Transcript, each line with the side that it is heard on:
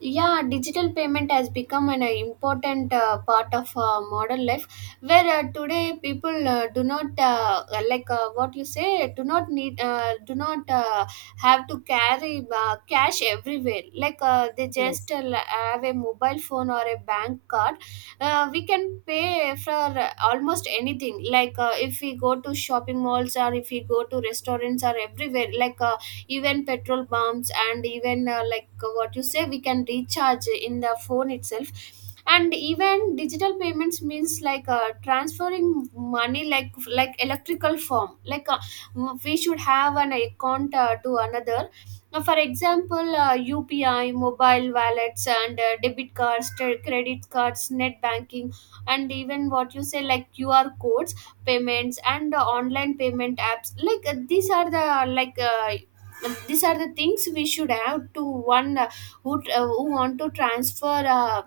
right: Yeah, digital payment has become an important part of modern life where today people do not what you say, do not need do not have to carry cash everywhere, they just
left: yes
right: have a mobile phone or a bank card. We can pay for almost anything, if we go to shopping malls or if we go to restaurants or everywhere, even petrol pumps, and even what you say, we can recharge in the phone itself. And even digital payments means transferring money like electrical form, we should have an account to another. Now, for example, UPI, mobile wallets, and debit cards, credit cards, net banking, and even, what you say, like QR codes, payments, and online payment apps, these are the these are the things we should have to one who want to transfer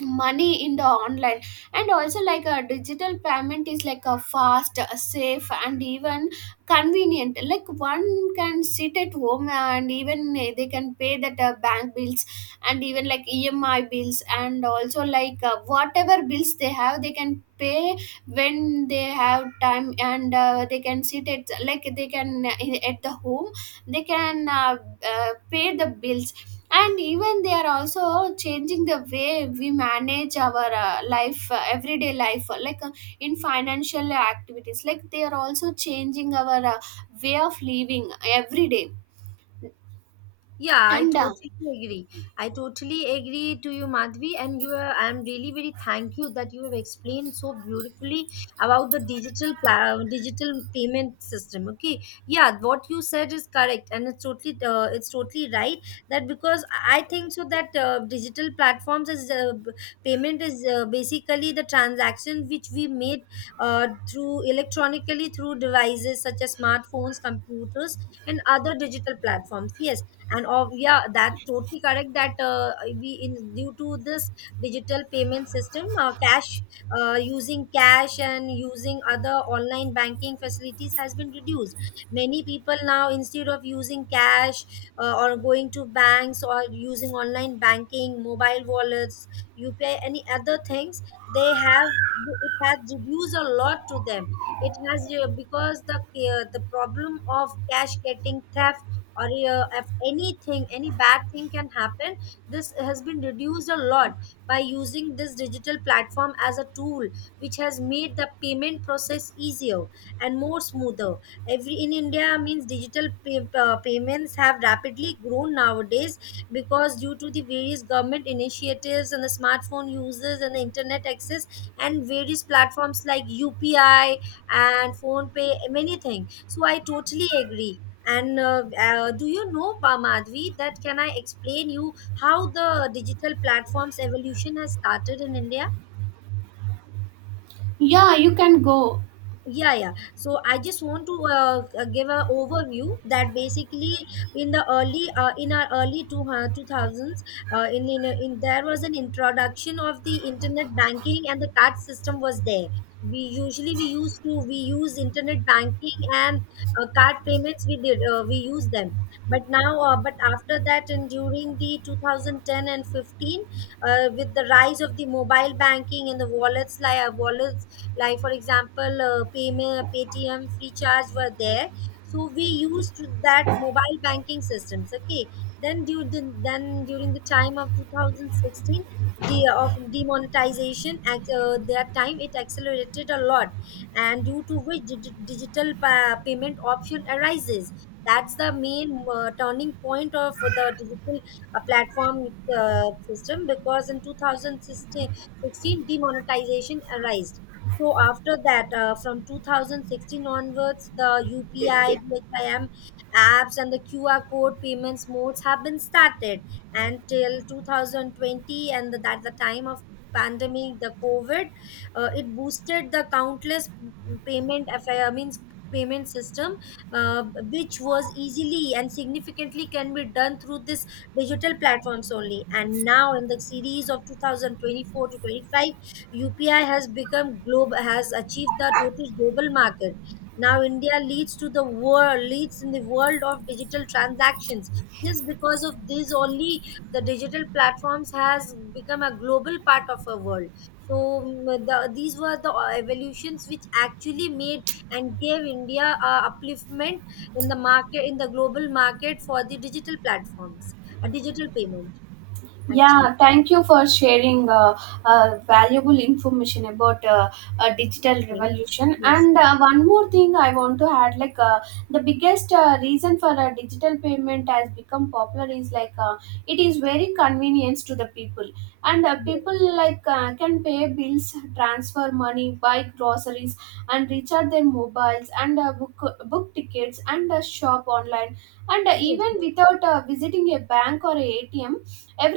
right: money in the online. And also, like, a digital payment is like a fast, safe, and even convenient. Like, one can sit at home and even they can pay that bank bills, and even like EMI bills, and also whatever bills they have they can pay when they have time, and they can sit at, like, they can at the home, they can pay the bills. And even they are also changing the way we manage our life, everyday life, in financial activities. Like, they are also changing our way of living every day.
left: Yeah, I
right: And
left: totally agree. I totally agree to you, Madhvi, and I'm really very thank you that you have explained so beautifully about the digital payment system. Okay, yeah, what you said is correct, and it's totally right that because I think so that digital platforms is payment is basically the transaction which we made through electronically through devices such as smartphones, computers, and other digital platforms. Yes, and of yeah, that's totally correct that we in due to this digital payment system, cash using cash and using other online banking facilities has been reduced. Many people now, instead of using cash or going to banks or using online banking, mobile wallets, upi, any other things they have, it has reduced a lot to them. It has because the problem of cash getting theft or if anything any bad thing can happen, this has been reduced a lot by using this digital platform as a tool, which has made the payment process easier and more smoother. Every in india means digital pay, payments have rapidly grown nowadays because due to the various government initiatives and the smartphone users and the internet access and various platforms like upi and phone pay, many things, so I totally agree. And do you know, Madhvi, that can I explain you how the digital platforms evolution has started in India?
right: Yeah, you can go.
left: Yeah, yeah, so I just want to give an overview that basically in our early 2000s. In there was an introduction of the internet banking and the card system was there. We usually we used to we use internet banking and card payments we use them. But now but after that and during the 2010 and 15, with the rise of the mobile banking and the wallets like wallet like for example, payment paytm, free charge were there, so we used that mobile banking systems. Okay, then during the time of 2016, the of demonetization at that time it accelerated a lot, and due to which payment option arises. That's the main turning point of the digital platform system, because in 2016 demonetization arose. So after that, from 2016 onwards, the UPI, BHIM apps, and the QR code payments modes have been started. And till 2020, and at the time of pandemic, the COVID, it boosted the countless payment affair, means payment system, which was easily and significantly can be done through this digital platforms only. And now in the series of 2024 to 25, UPI has become global, has achieved the total global market. Now India leads to the world, leads in the world of digital transactions. Just because of this only, the digital platforms has become a global part of our world. So these were the evolutions which actually made and gave India a upliftment in the market, in the global market for the digital platforms, a digital payment actually.
right: Yeah, thank you for sharing valuable information about digital
left: Okay.
right: revolution.
left: Yes,
right: And
left: sir.
right: one more thing I want to add, the biggest reason for digital payment has become popular is it is very convenient to the people, and people,
left: Yes,
right: like, can pay bills, transfer money, buy groceries, and recharge their mobiles, and book tickets, and shop online, and
left: yes,
right: even
left: yes.
right: without visiting a bank or a ATM.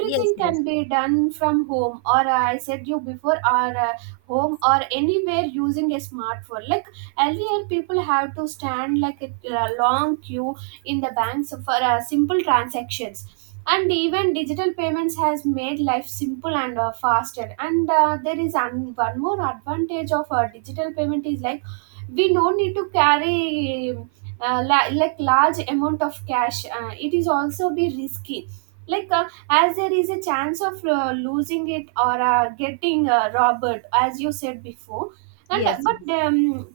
left: Yes, yes,
right: can be done from home, or I said you before, or home or anywhere using a smartphone. Like, earlier people have to stand like a long queue in the banks for simple transactions. And even digital payments has made life simple and faster, and there is an, one more advantage of digital payment is like we don't need to carry like large amount of cash. It is also be risky, like uh, as there is a chance of losing it or getting robbed, as you said before. and
left: yes, yes.
right: but um,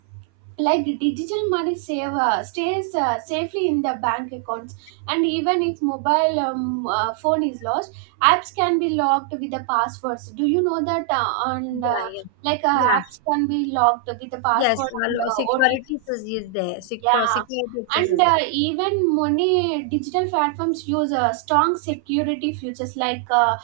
right: like, digital money save stays safely in the bank accounts. And even if mobile phone is lost, apps can be locked with the passwords. Do you know that on
left: Yeah, yeah,
right: like
left: yeah,
right: apps can be locked with the
left: yes.
right: password
left: Well,
right: and
left: security
right: OTPs.
left: is there. Sector
right: Yeah,
left: security access
right: and
left: is there.
right: Even many digital platforms use strong security features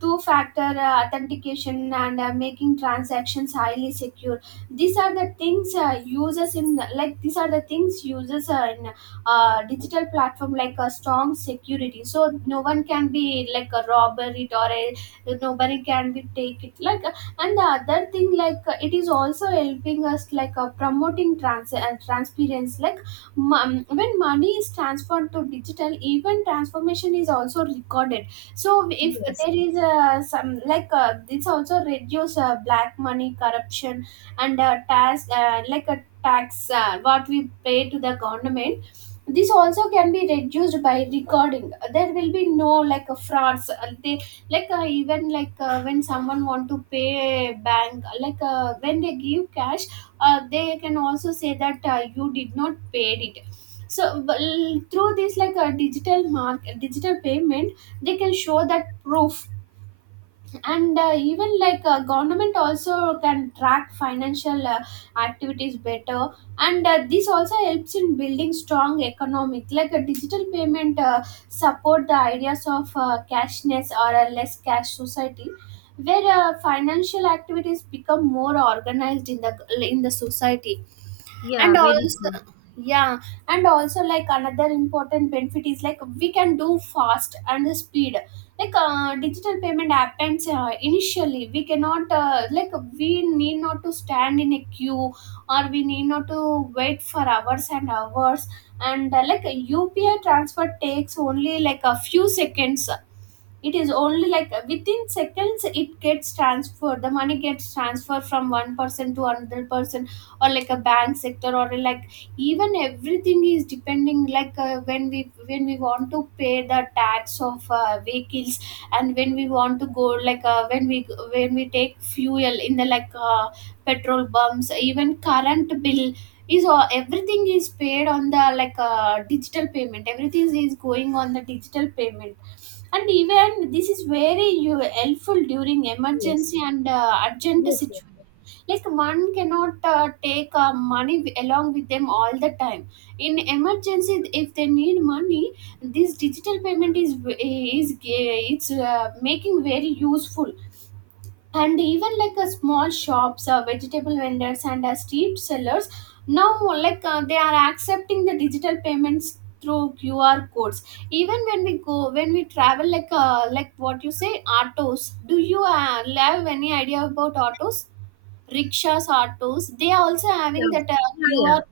right: two-factor authentication, and making transactions highly secure. These are the things users in, like, these are the things users in digital platform, like a strong security. So no one can be like a robber it, or a nobody can be take it like. And the other thing, it is also helping us promoting trans and transparency. Like, when money is transferred to digital, even transformation is also recorded. So if
left: Yes,
right: there is some like this also reduce black money, corruption, and tax like a tax, what we pay to the government, this also can be reduced by recording. There will be no like a frauds they like even when someone want to pay bank, when they give cash, they can also say that you did not pay it. So, well, through this, like a digital mark, digital payment, they can show that proof. And even, government also can track financial activities better. And this also helps in building strong economic, like a digital payment support the ideas of cashness or a less cash society, where financial activities become more organized in the society.
left: yeah,
right: And
left: very
right: also,
left: true.
right: yeah, and also, like, another important benefit is like we can do fast and speed. Digital payment happens initially we cannot we need not to stand in a queue, or we need not to wait for hours and hours. And like, a UPI transfer takes only like a few seconds. It is only like within seconds it gets transferred, the money gets transferred from one person to another person, or like a bank sector, or like, even everything is depending, when we want to pay the tax of vehicles. And when we want to go, when we take fuel in the, petrol bumps, even current bill is all, everything is paid on the, digital payment, everything is going on the digital payment. And even this is very helpful during
left: Yes,
right: emergency and urgent
left: yes, yes,
right: situation. Like, one cannot take money along with them all the time. In emergency, if they need money, this digital payment is is it's making very useful. And even, like, a small shops, vegetable vendors, and street sellers now, they are accepting the digital payments through QR codes. Even when we go, when we travel, like, what you say, autos, do you have any idea about autos, rickshaws, autos? They are also having
left: yeah,
right: that
left: yeah,
right: QR,
left: yeah.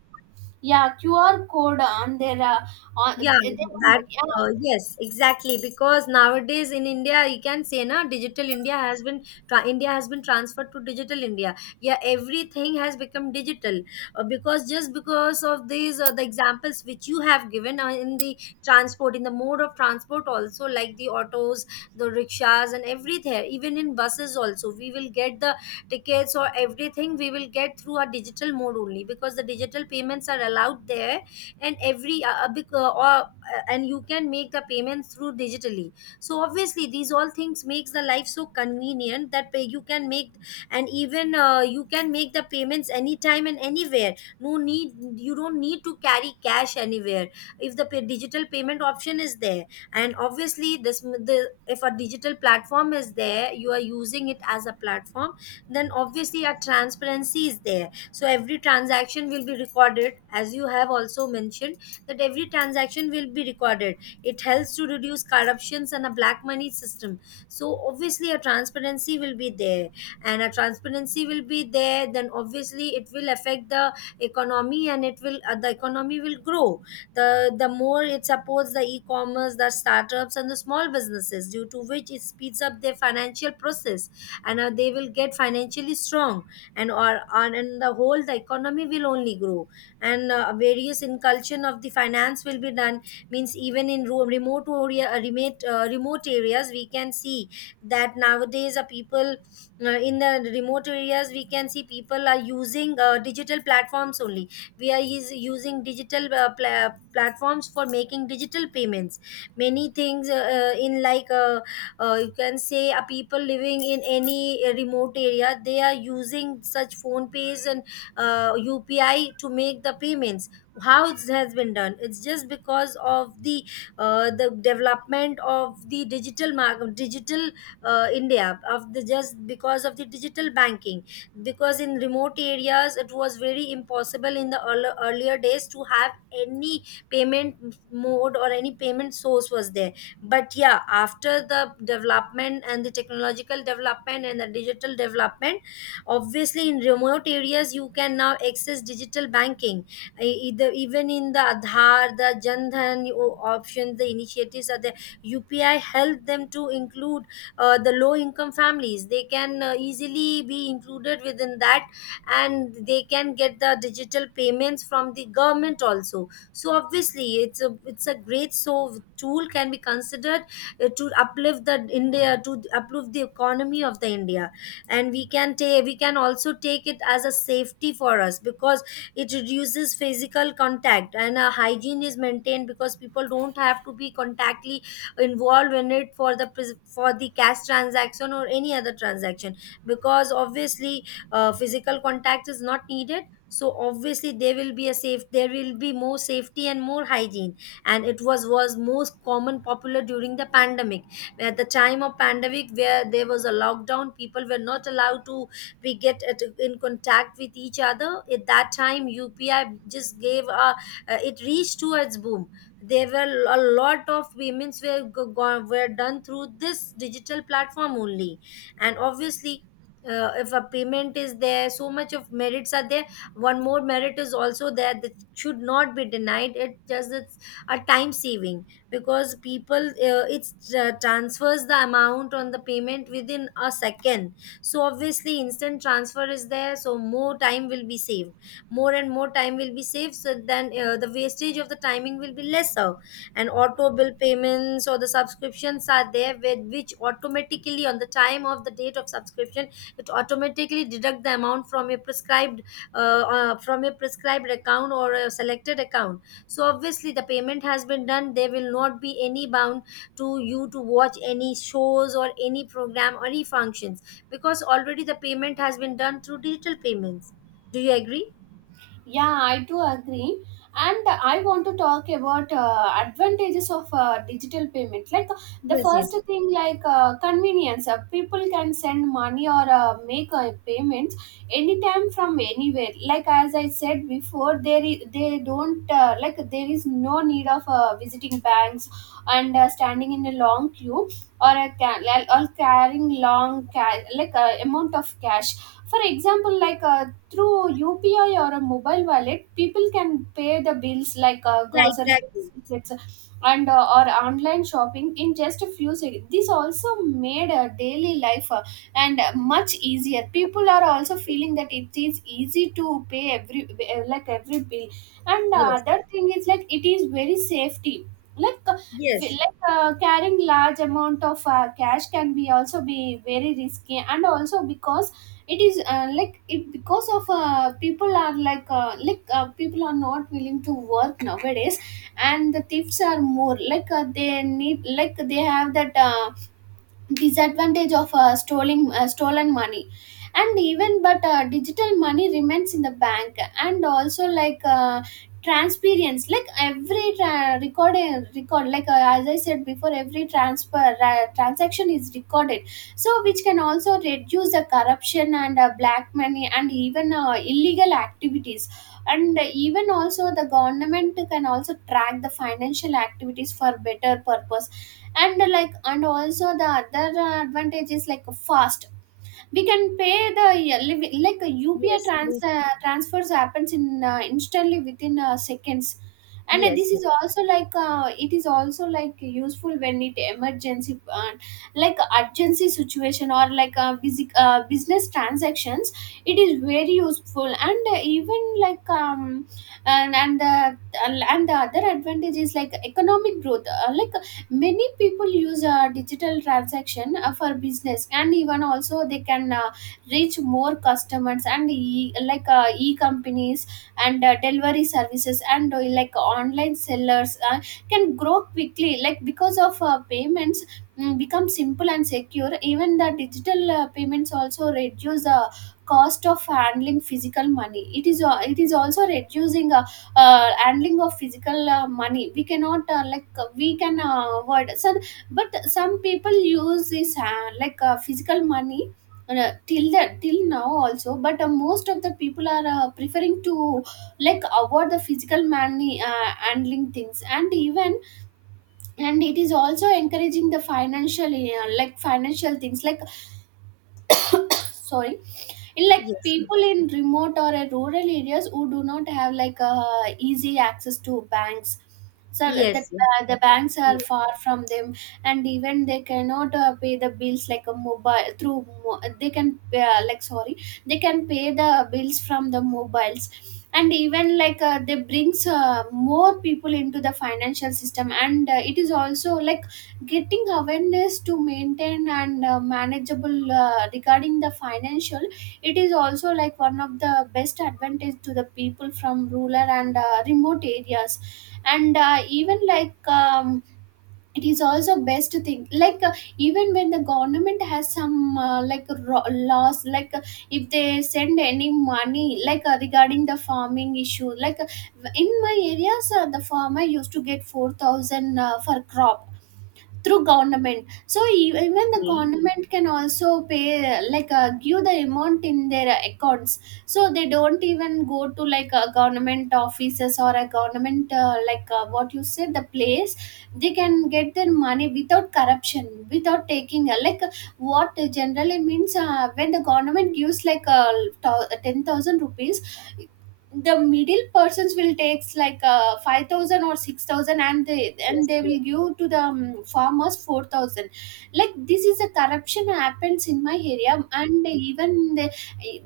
right: yeah, QR code on their, on,
left: Yeah,
right: they,
left: that
right: yeah.
left: yes, exactly. Because nowadays in India, you can say na, digital India has been India has been transferred to digital India. Yeah, everything has become digital because just because of these the examples which you have given in the transport, in the mode of transport also, like the autos, the rickshaws, and everything. Even in buses also, we will get the tickets or everything we will get through a digital mode only, because the digital payments are allowed there and and you can make the payments through digitally. So obviously these all things makes the life so convenient that you can make, and even you can make the payments anytime and anywhere. No need, you don't need to carry cash anywhere if the digital payment option is there. And obviously this the if a digital platform is there, you are using it as a platform, then obviously a transparency is there, so every transaction will be recorded. As you have also mentioned, that every transaction will be recorded, it helps to reduce corruptions and a black money system. So obviously a transparency will be there, and a transparency will be there, then obviously it will affect the economy and it will the economy will grow. The more it supports the e-commerce, the startups and the small businesses, due to which it speeds up their financial process, and they will get financially strong, and or on and the whole the economy will only grow. And various inculcation of the finance will be done, means even in remote areas we can see that nowadays a people, in the remote areas we can see people are using digital platforms only. We are is using digital platforms for making digital payments, many things, in like you can say people living in any remote area, they are using such phone pays and upi to make the payments. How it has been done, it's just because of the development of the digital market digital india of the just because of the digital banking, because in remote areas it was very impossible in the earlier days to have any payment mode or any payment source was there. But yeah, after the development and the technological development and the digital development, obviously in remote areas you can now access digital banking. Either even in the Aadhaar, the jandhan options, the initiatives are there. Upi help them to include the low income families, they can easily be included within that, and they can get the digital payments from the government also. So obviously it's a great so tool can be considered to uplift the india, to uplift the economy of the india. And we can also take it as a safety for us, because it reduces physical contact and hygiene is maintained, because people don't have to be contactly involved in it for the for the cash transaction or any other transaction, because obviously physical contact is not needed. So obviously there will be a safe, there will be more safety and more hygiene. And it was most common popular during the pandemic. At the time of pandemic where there was a lockdown, people were not allowed to in contact with each other. At that time upi just gave a it reached to its boom. There were a lot of payments were done through this digital platform only. And obviously if a payment is there, so much of merits are there. One more merit is also there that should not be denied, it just it's a time saving. Because people it transfers the amount on the payment within a second, so obviously instant transfer is there, so more time will be saved, more and more time will be saved. So then the wastage of the timing will be lesser. And auto bill payments or the subscriptions are there, with which automatically on the time of the date of subscription, it automatically deduct the amount from your prescribed from a prescribed account or a selected account. So obviously the payment has been done. There will not be any bound to you to watch any shows or any program or any functions, because already the payment has been done through digital payments. Do you agree?
right: Yeah, I do agree. And I want to talk about advantages of digital payment. Like, the
left: Yes, yes.
right: first thing, convenience. People can send money, or make payments anytime from anywhere. Like, as I said before, there is, they don't there is no need of visiting banks and standing in a long queue, or a or carrying long amount of cash. For example, through UPI or a mobile wallet, people can pay the bills,
left: Yeah,
right: grocery bills,
left: exactly.
right: tickets, and or online shopping in just a few seconds. This also made daily life and much easier. People are also feeling that it is easy to pay every like every bill. And the
left: Yes,
right: other thing is like it is very safety. Like uh,
left: yes,
right: Carrying large amount of cash can be also be very risky. And also because it is it, because of people are people are not willing to work nowadays, and the thieves are more, they need, like, they have that disadvantage of stolen stolen money. And even, but digital money remains in the bank. And also, transparency, like every record, as I said before, every transfer, transaction is recorded, so which can also reduce the corruption and black money, and even illegal activities. And even also the government can also track the financial activities for better purpose. And, like, and also the other advantage is like fast. We can pay the a UPI
left: yes, mm,
right: transfers happens in instantly within seconds. And this
left: yes,
right: is also, it is also like useful when it emergency, urgency situation, or busy, business transactions. It is very useful. And even like and and the and the other advantage is like economic growth. Many people use digital transaction for business, and even also they can reach more customers, and e companies and delivery services, and online sellers can grow quickly, like because of payments become simple and secure. Even the digital payments also reduce the cost of handling physical money. It is it is also reducing handling of physical money, we cannot we can avoid so, but some people use this physical money till that, till now also, but most of the people are preferring to, like, avoid the physical money handling things. And even, and it is also encouraging the financial financial things, like, sorry, in, like,
left: yes, yes,
right: people in remote or rural areas who do not have easy access to banks, so the,
left: yes, yes,
right: uh, the banks are far from them. And even they cannot pay the bills like a mobile through they can pay the bills from the mobiles. And even they brings more people into the financial system, and it is also like getting awareness to maintain and manageable regarding the financial. It is also like one of the best advantage to the people from rural and remote areas. And even it is also best thing even when the government has some laws, if they send any money regarding the farming issue, in my areas the farmer used to get 4000 for crop through government. So even the
left: yes, yes,
right: government can also pay, give the amount in their accounts. So they don't even go to like a government offices or a government what you said, the place. They can get their money without corruption, without taking what generally means when the government gives 10,000 rupees. The middle persons will takes 5000 or 6000, and
left: yes,
right: they will give to the farmers 4000. Like, this is a corruption happens in my area. And even the,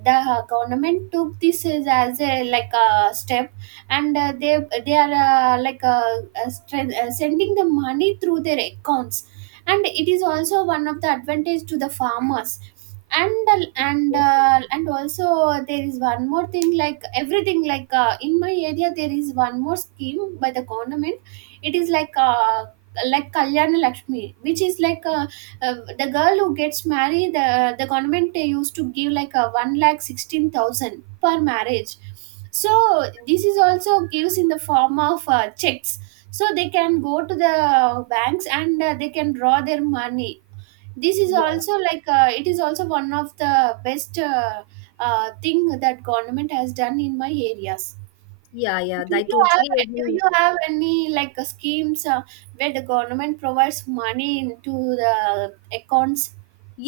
right: the government took this as a like a step. And they are uh, like uh, sending the money through their accounts. And it is also one of the advantage to the farmers. And also there is one more thing, like everything, in my area there is one more scheme by the government. It is like Kalyana Lakshmi, which is the girl who gets married, the government they used to give like a 1 lakh 16 thousand per marriage. So this is also gives in the form of checks, so they can go to the banks and they can draw their money. This is also
left: yes.
right: it is also one of the best thing that government has done in my areas.
left: Yeah, yeah.
right: do
left: I
right: you have
left: totally
right: do
left: agree.
right: you have any schemes where the government provides money into the accounts?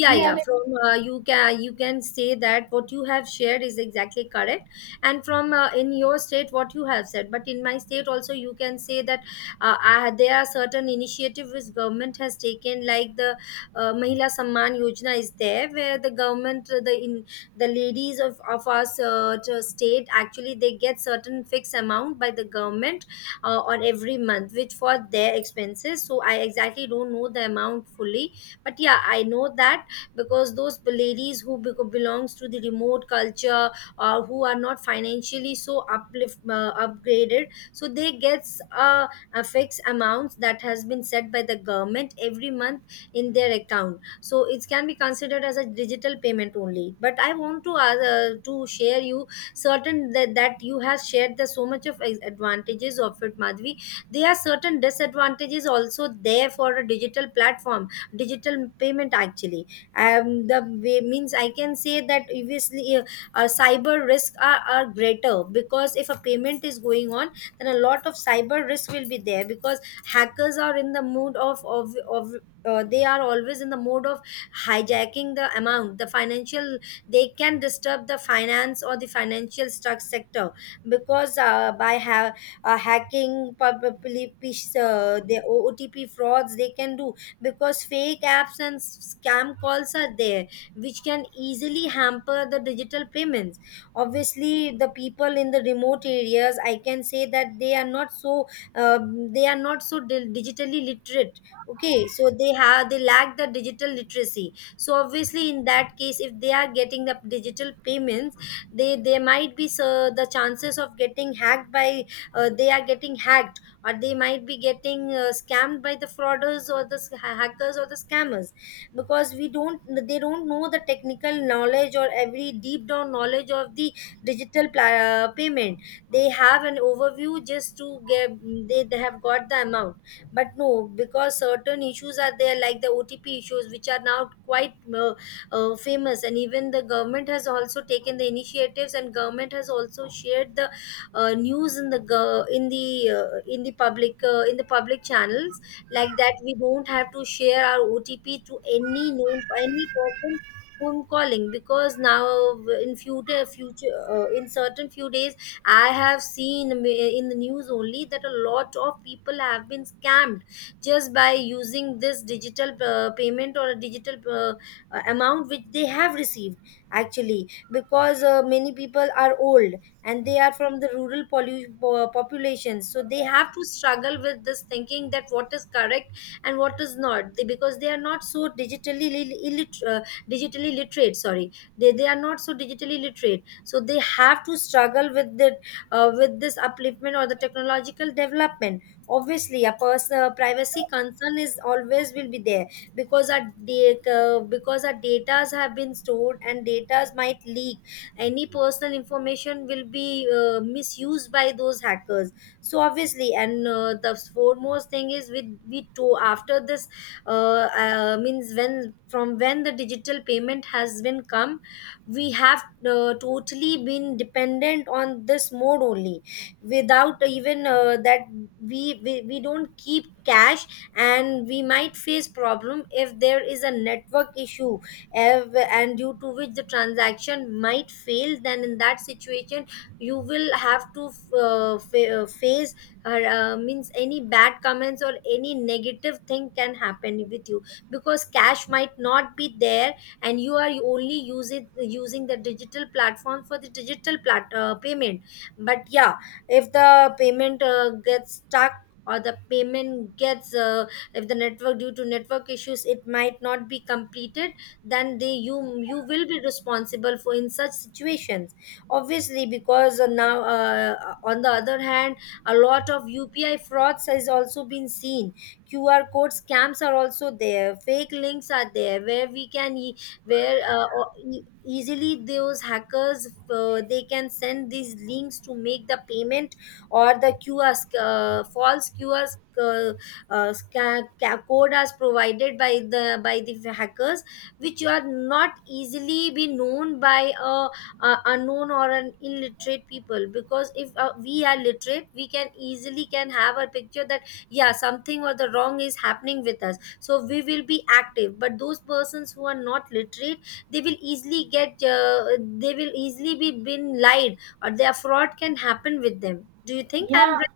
right: Do you have
left: yeah
right: it?
left: from you can say that what you have shared is exactly correct. And from in your state what you have said, but in my state also you can say that there are certain initiatives which government has taken, like the mahila samman yojana is there, where the government the ladies of our state actually they get certain fixed amount by the government on every month which for their expenses. So I exactly don't know the amount fully, but yeah, I know that because those ladies who belongs to the remote culture or who are not financially so uplift upgraded, so they gets a fixed amount that has been set by the government every month in their account. So it can be considered as a digital payment only, but I want to share you certain that you have shared the so much of advantages of it, Madhvi. There are certain disadvantages also there for a digital platform, digital payment actually. The way means I can say that obviously cyber risks are greater because if a payment is going on, then a lot of cyber risk will be there because hackers are in the mood of they are always in the mode of hijacking the amount, the financial. They can disturb the finance or the financial struct sector because hacking probably the OTP frauds they can do, because fake apps and scam calls are there which can easily hamper the digital payments. Obviously the people in the remote areas, I can say that they are not so they are not so digitally literate. Okay, so they have, they lack the digital literacy, so obviously in that case if they are getting the digital payments, they might be, so the chances of getting hacked by they are getting hacked or they might be getting scammed by the frauders or the hackers or the scammers, because we don't they don't know the technical knowledge or every deep down knowledge of the digital payment. They have an overview just to get they have got the amount. But no, because certain issues are there like the OTP issues which are now quite famous, and even the government has also taken the initiatives, and government has also shared the news in the in the public channels, like that we don't have to share our OTP to any known any person whom calling. Because now in future in certain few days I have seen in the news only that a lot of people have been scammed just by using this digital payment or a digital amount which they have received actually. Because many people are old and they are from the rural population, so they have to struggle with this thinking that what is correct and what is not. Because they are not so digitally digitally literate, sorry, they are not so digitally literate, so they have to struggle with the with this upliftment or the technological development. Obviously a personal privacy concern is always will be there, because our data, because our datas have been stored and datas might leak, any personal information will be misused by those hackers. So obviously, and the foremost thing is we to after this means when from when the digital payment has been come, we have totally been dependent on this mode only, without even that we don't keep cash, and we might face problem if there is a network issue, and due to which the transaction might fail. Then in that situation you will have to face means any bad comments or any negative thing can happen with you, because cash might not be there and you are only using the digital platform for the digital payment. But yeah, if the payment gets stuck or the payment gets if the network, due to network issues, it might not be completed, then they you will be responsible for in such situations. Obviously because now on the other hand, a lot of UPI frauds has also been seen, qr code scams are also there, fake links are there where we can e- where o- e- easily those hackers they can send these links to make the payment, or the false qr sc- scan, ca- code as provided by the hackers, which are not easily be known by a unknown or an illiterate people. Because if we are literate, we can easily can have a picture that yeah, something or the wrong is happening with us, so we will be active. But those persons who are not literate, they will easily get they will easily be been lied or their fraud can happen with them. Do you think
right: Yeah,
left: I'm right?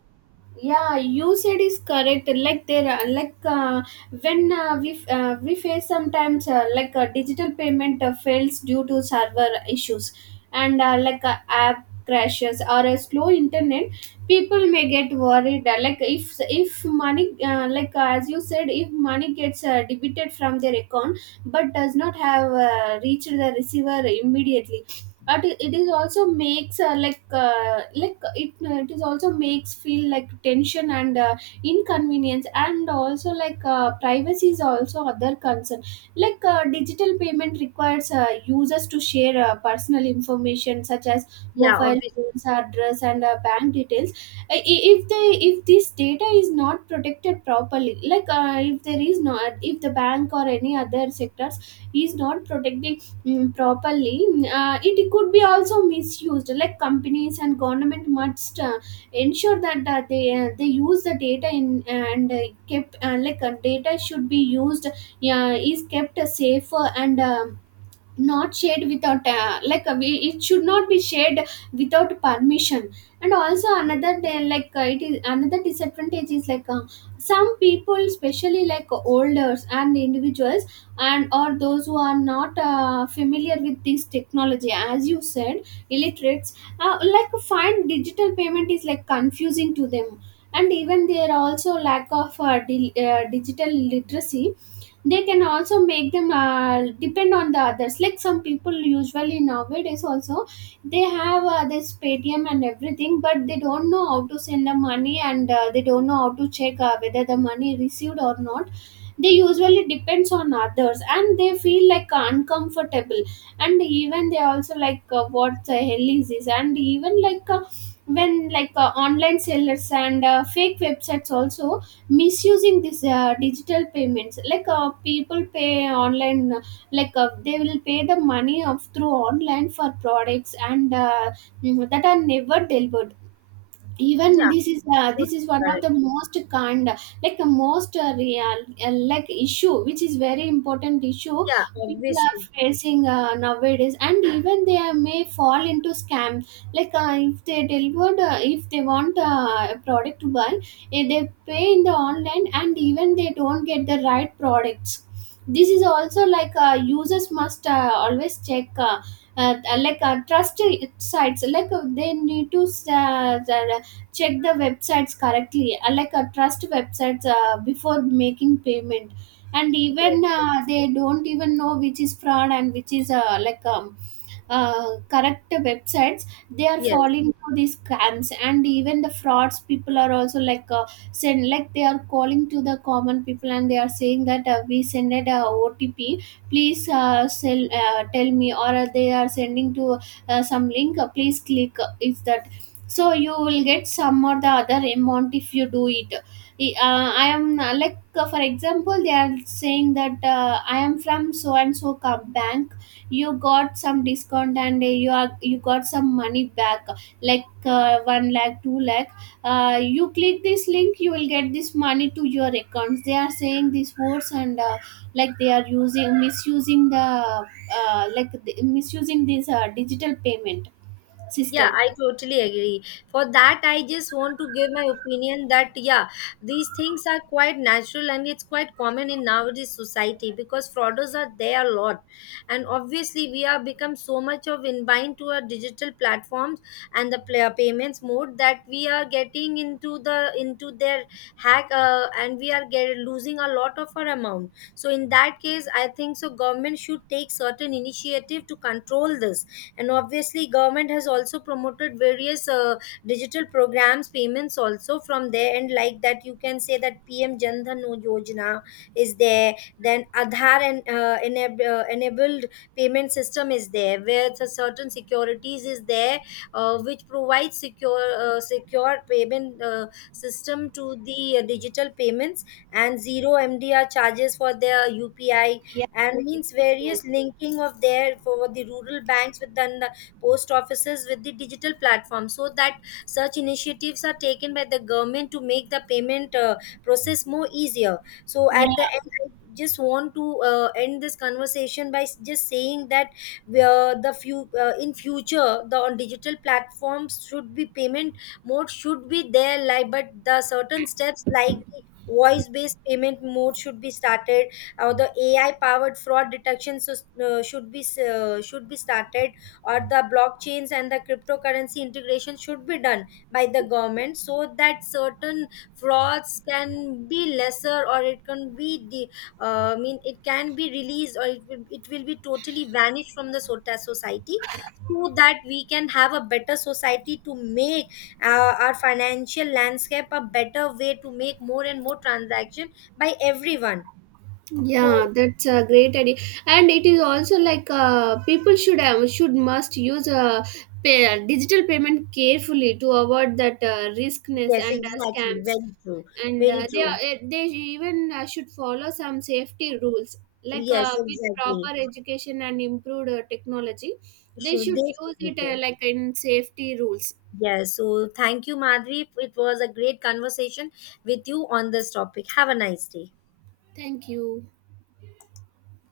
right: yeah you said is correct, like there are- like when we face sometimes digital payment fails due to server issues, and app crashes or a slow internet. People may get worried, if money as you said, if money gets debited from their account but does not have reached the receiver immediately. But it it is also makes uh, it is also makes feel like tension and inconvenience. And also, privacy is also other concern. Digital payment requires users to share personal information such as
left: Yeah,
right: mobile
left: obviously.
right: phones, address and bank details. I- i- if they if this data is not protected properly, if the bank or any other sectors is not protecting, properly, it could be also misused. Like, companies and government must ensure that they use the data in, and kept, data should be used is kept safer and, not shared without like we, it should not be shared without permission. And also another day, it is another disadvantage is, some people, especially like olders and individuals and or those who are not familiar with this technology, as you said, illiterates, find digital payment is like confusing to them. And even there are also lack of digital literacy. They can also make them depend on the others. Like some people usually nowadays also, they have this Paytm and everything, but they don't know how to send the money, and they don't know how to check whether the money received or not. They usually depends on others and they feel like uncomfortable. And even they also like, what the hell is this. And even, when like, online sellers and fake websites also misusing this digital payments, people pay online, they will pay the money of through online for products and, that are never delivered. Even
left: Yeah,
right: this
left: totally
right: is one of the
left: correct.
right: most kind, like the most real, issue which is very important issue
left: Yeah,
right: people are
left: obviously.
right: facing nowadays. And even may fall into scam. If they want a product to buy, they pay in the online and even they don't get the right products. This is also like, users must always check, trust sites, they need to uh, check the websites correctly, trust websites before making payment. And
left: Yes,
right: even they don't even know which is fraud and which is, correct websites. They are
left: yes.
right: falling for these scams, and even the frauds people are also, send like they are calling to the common people and they are saying that we send it a OTP, please, tell me. Or they are sending to some link, please click, if the, so you will get some or the other amount if you do it. I am like For example, they are saying that I am from so and so bank, you got some discount, and you got some money back, 1 lakh, 2 lakh. You click this link, you will get this money to your accounts. They are saying these words, and they are using, misusing the, misusing this digital payment
left: Yeah,
right: system.
left: I totally agree. For that, I just want to give my opinion that, yeah, these things are quite natural and it's quite common in nowadays society because frauders are there a lot. And obviously, we have become so much of inbind to our digital platforms and the player payments mode, that we are getting into the into their hack, and we are losing a lot of our amount. So in that case, I think so government should take certain initiative to control this. And obviously government has also promoted various digital programs payments also from there, and like that you can say that PM jan dhan yojana is there, then Aadhaar and enabled payment system is there, where the certain securities is there which provides secure secure payment system to the digital payments, and zero MDR charges for their UPI,
right: Yeah,
left: and
right: it's
left: means
right: true.
left: various linking of their for the rural banks with then the post offices with the digital platform, so that such initiatives are taken by the government to make the payment process more easier. So
right: Yeah,
left: at the end, I just want to end this conversation by just saying that where the few in future the on digital platforms should be payment mode should be there, like, but the certain steps like the voice based payment mode should be started, or the AI powered fraud detection should be started, or the blockchains and the cryptocurrency integration should be done by the government, so that certain frauds can be lesser, or it can be the I mean it can be released, or it will be totally vanished from the sota- society, so that we can have a better society to make our financial landscape a better way to make more and more transaction by everyone. So
right: yeah, that's a great idea. And it is also like, people should must use, digital payment carefully to avoid that riskness
left: yes,
right: and
left: exactly.
right: scams.
left: Very true.
right: And
left: Very true.
right: they even should follow some safety rules,
left: Yes,
right: with proper
left: exactly.
right: education and improved technology, they
left: Should
right: should
left: they
right: use
left: should be
right: it,
left: there.
right: in safety rules.
left: Yes. So thank you, Madhvi. It was a great conversation with you on this topic. Have a nice day.
right: Thank you.